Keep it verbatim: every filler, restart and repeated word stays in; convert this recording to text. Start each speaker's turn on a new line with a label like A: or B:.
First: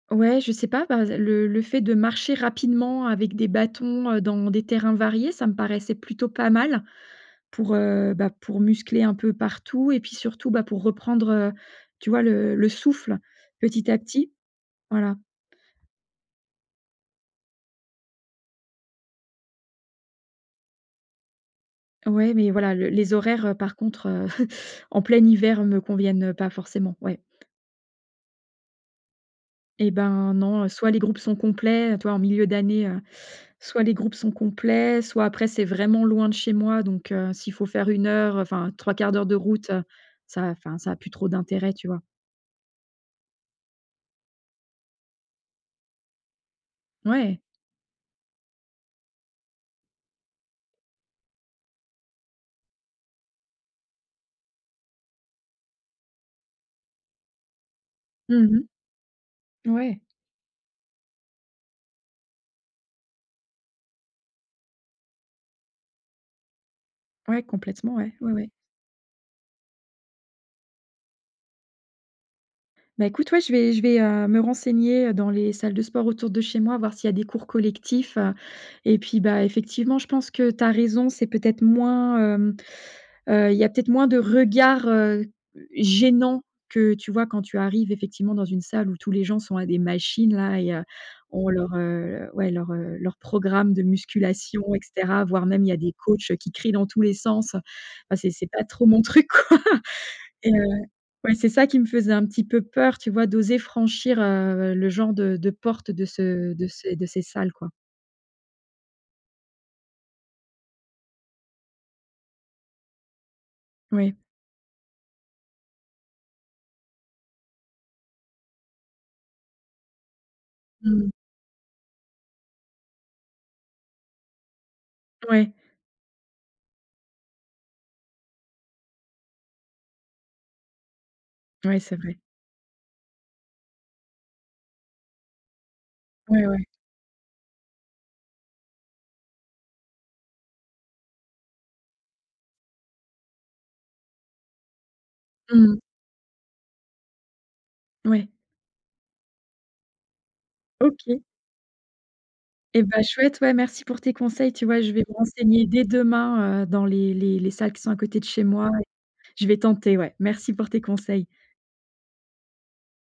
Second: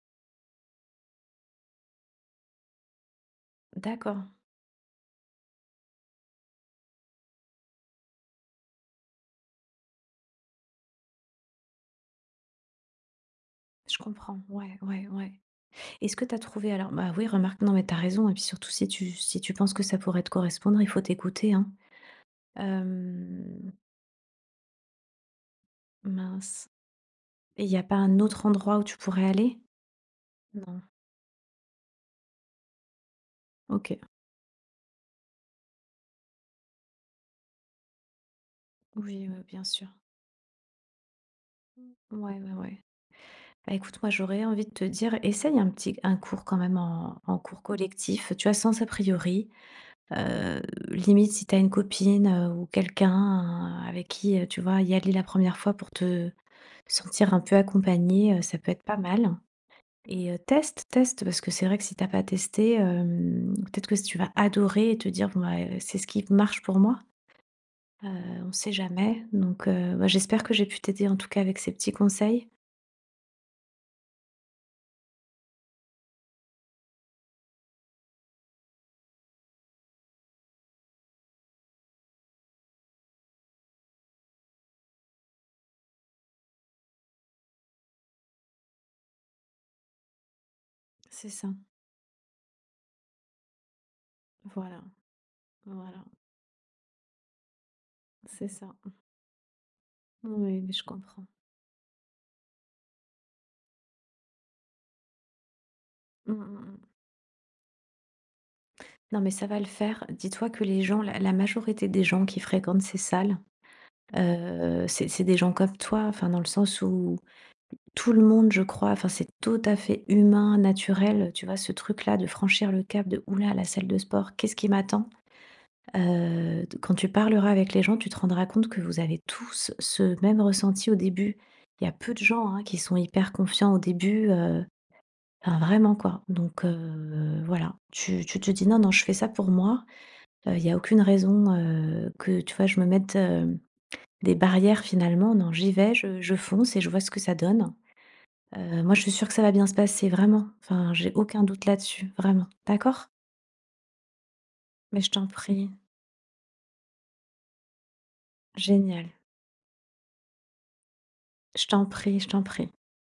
A: Ouais, je sais pas, bah, le le fait de marcher rapidement avec des bâtons, heu,
B: D'accord.
A: dans des terrains variés, ça me paraissait plutôt pas mal, pour, heu, bah, pour muscler un peu partout et puis surtout, bah, pour reprendre, heu, tu vois, le le souffle petit
B: Je
A: à petit,
B: comprends. Ouais, ouais,
A: voilà.
B: ouais. Est-ce que tu as trouvé alors? Bah oui, remarque, non, mais tu as raison, et puis surtout, si tu si tu penses que ça pourrait te correspondre, il faut t'écouter, hein,
A: Ouais, mais voilà, le les horaires, heu,
B: hem.
A: par contre, heu, en plein hiver, me conviennent, heu, pas
B: Mince,
A: forcément, ouais.
B: et il y a pas un autre endroit où tu pourrais aller?
A: Et ben, non, heu,
B: Mmh.
A: soit les groupes sont complets, tu vois, en milieu d'année, heu, soit les
B: OK.
A: groupes sont complets, soit après, c'est vraiment loin de chez moi, donc heu, s'il faut faire une heure, enfin trois-quarts d'heure
B: Oui,
A: de
B: mmh, bien
A: route, heu,
B: sûr.
A: ça a, enfin, ça a plus trop d'intérêt, tu vois?
B: Ouais, ouais, ouais. Bah, écoute, moi, j'aurais envie de te dire, essaye un petit c un cours quand même en en
A: Ouais.
B: cours collectif. Tu vois, sans a priori, heu, limite si tu as une copine, heu, ou quelqu'un avec qui, heu, tu vois, y aller la première fois pour te sentir un peu accompagnée, heu,
A: Mmh
B: ça peut
A: mh.
B: être pas mal,
A: Ouais.
B: et heu, teste, teste. Parce que c'est vrai que si tu as pas testé, hem, peut être que s tu vas adorer et te dire, bon, bah, eh, c'est ce qui marche pour moi.
A: Ouais, complètement,
B: Heu,
A: ouais, ouais, ouais.
B: on sait jamais, donc heu, bah, j'espère que j'ai pu t'aider, en tout cas, avec ces petits conseils.
A: Bah, écoute, ouais, je vais je vais, heu, me renseigner dans les salles de sport autour de chez moi, voir s'il y a des cours collectifs, heu, et puis, bah, effectivement, je pense que tu as raison, c'est peut-être moins, hem, heu, il y a peut-être moins de regards, heu, gênants que tu vois quand tu arrives effectivement dans une salle où tous les gens sont à des machines là et heu,
B: C'est
A: ont
B: ça.
A: leur, heu, ouais, leur, heu, leur programme de musculation et
B: Voilà,
A: cetera. Voire même, il y a des
B: voilà.
A: coachs, heu, qui crient dans tous les sens. Ah c'est
B: C'est
A: c'est pas
B: ça.
A: trop
B: M
A: mon truc, quoi. Et heu,
B: Oui, je comprends.
A: ouais, c'est ça qui me faisait un petit peu peur, tu vois, d'oser franchir, heu, le genre, de de porte, heu, de
B: Mmh,
A: ce
B: mmh,
A: de
B: mmh.
A: ces de ces salles, quoi.
B: Non, mais ça va le faire. Dis toi que les gens la la majorité des gens qui fréquentent ces salles,
A: Ouais.
B: heu, c'est c'est des gens comme toi, enfin dans le sens où, tout le monde, je crois, enfin, c'est tout à fait humain,
A: Mmh.
B: naturel, tu vois, ce truc là de franchir le cap de «Ouh là, la salle de sport. Qu'est ce qui m'attend?»
A: Ouais.
B: Heu, d quand tu parleras avec les gens, tu te rendras compte que vous avez tous ce même ressenti au début.
A: Ouais,
B: Il y a
A: c'est
B: peu de
A: vrai.
B: gens, hein, qui sont hyper confiants au début, heu, enfin vraiment quoi,
A: Ouais,
B: donc
A: ouais.
B: heu, voilà! Tu tu te dis: «Non, non, je fais ça pour moi. Heu, il y a aucune raison, heu, que, tu vois, je me mette, hem, des barrières finalement. Non, j'y
A: Mmh.
B: vais, je je fonce et je vois ce que ça donne».
A: Ouais.
B: Heu, moi je suis sûre que ça va bien se passer vraiment. Enfin, j'ai
A: OK.
B: aucun doute là dessus, vraiment.
A: Et bah,
B: D'accord?
A: chouette, ouais, merci pour tes conseils! Tu vois, je vais
B: Mais je
A: me
B: t'en
A: renseigner
B: prie.
A: dès demain, heu, dans les les les salles qui sont à côté de chez moi et
B: Génial.
A: je vais tenter, ouais. Merci pour tes conseils!
B: Je t'en prie, je t'en prie.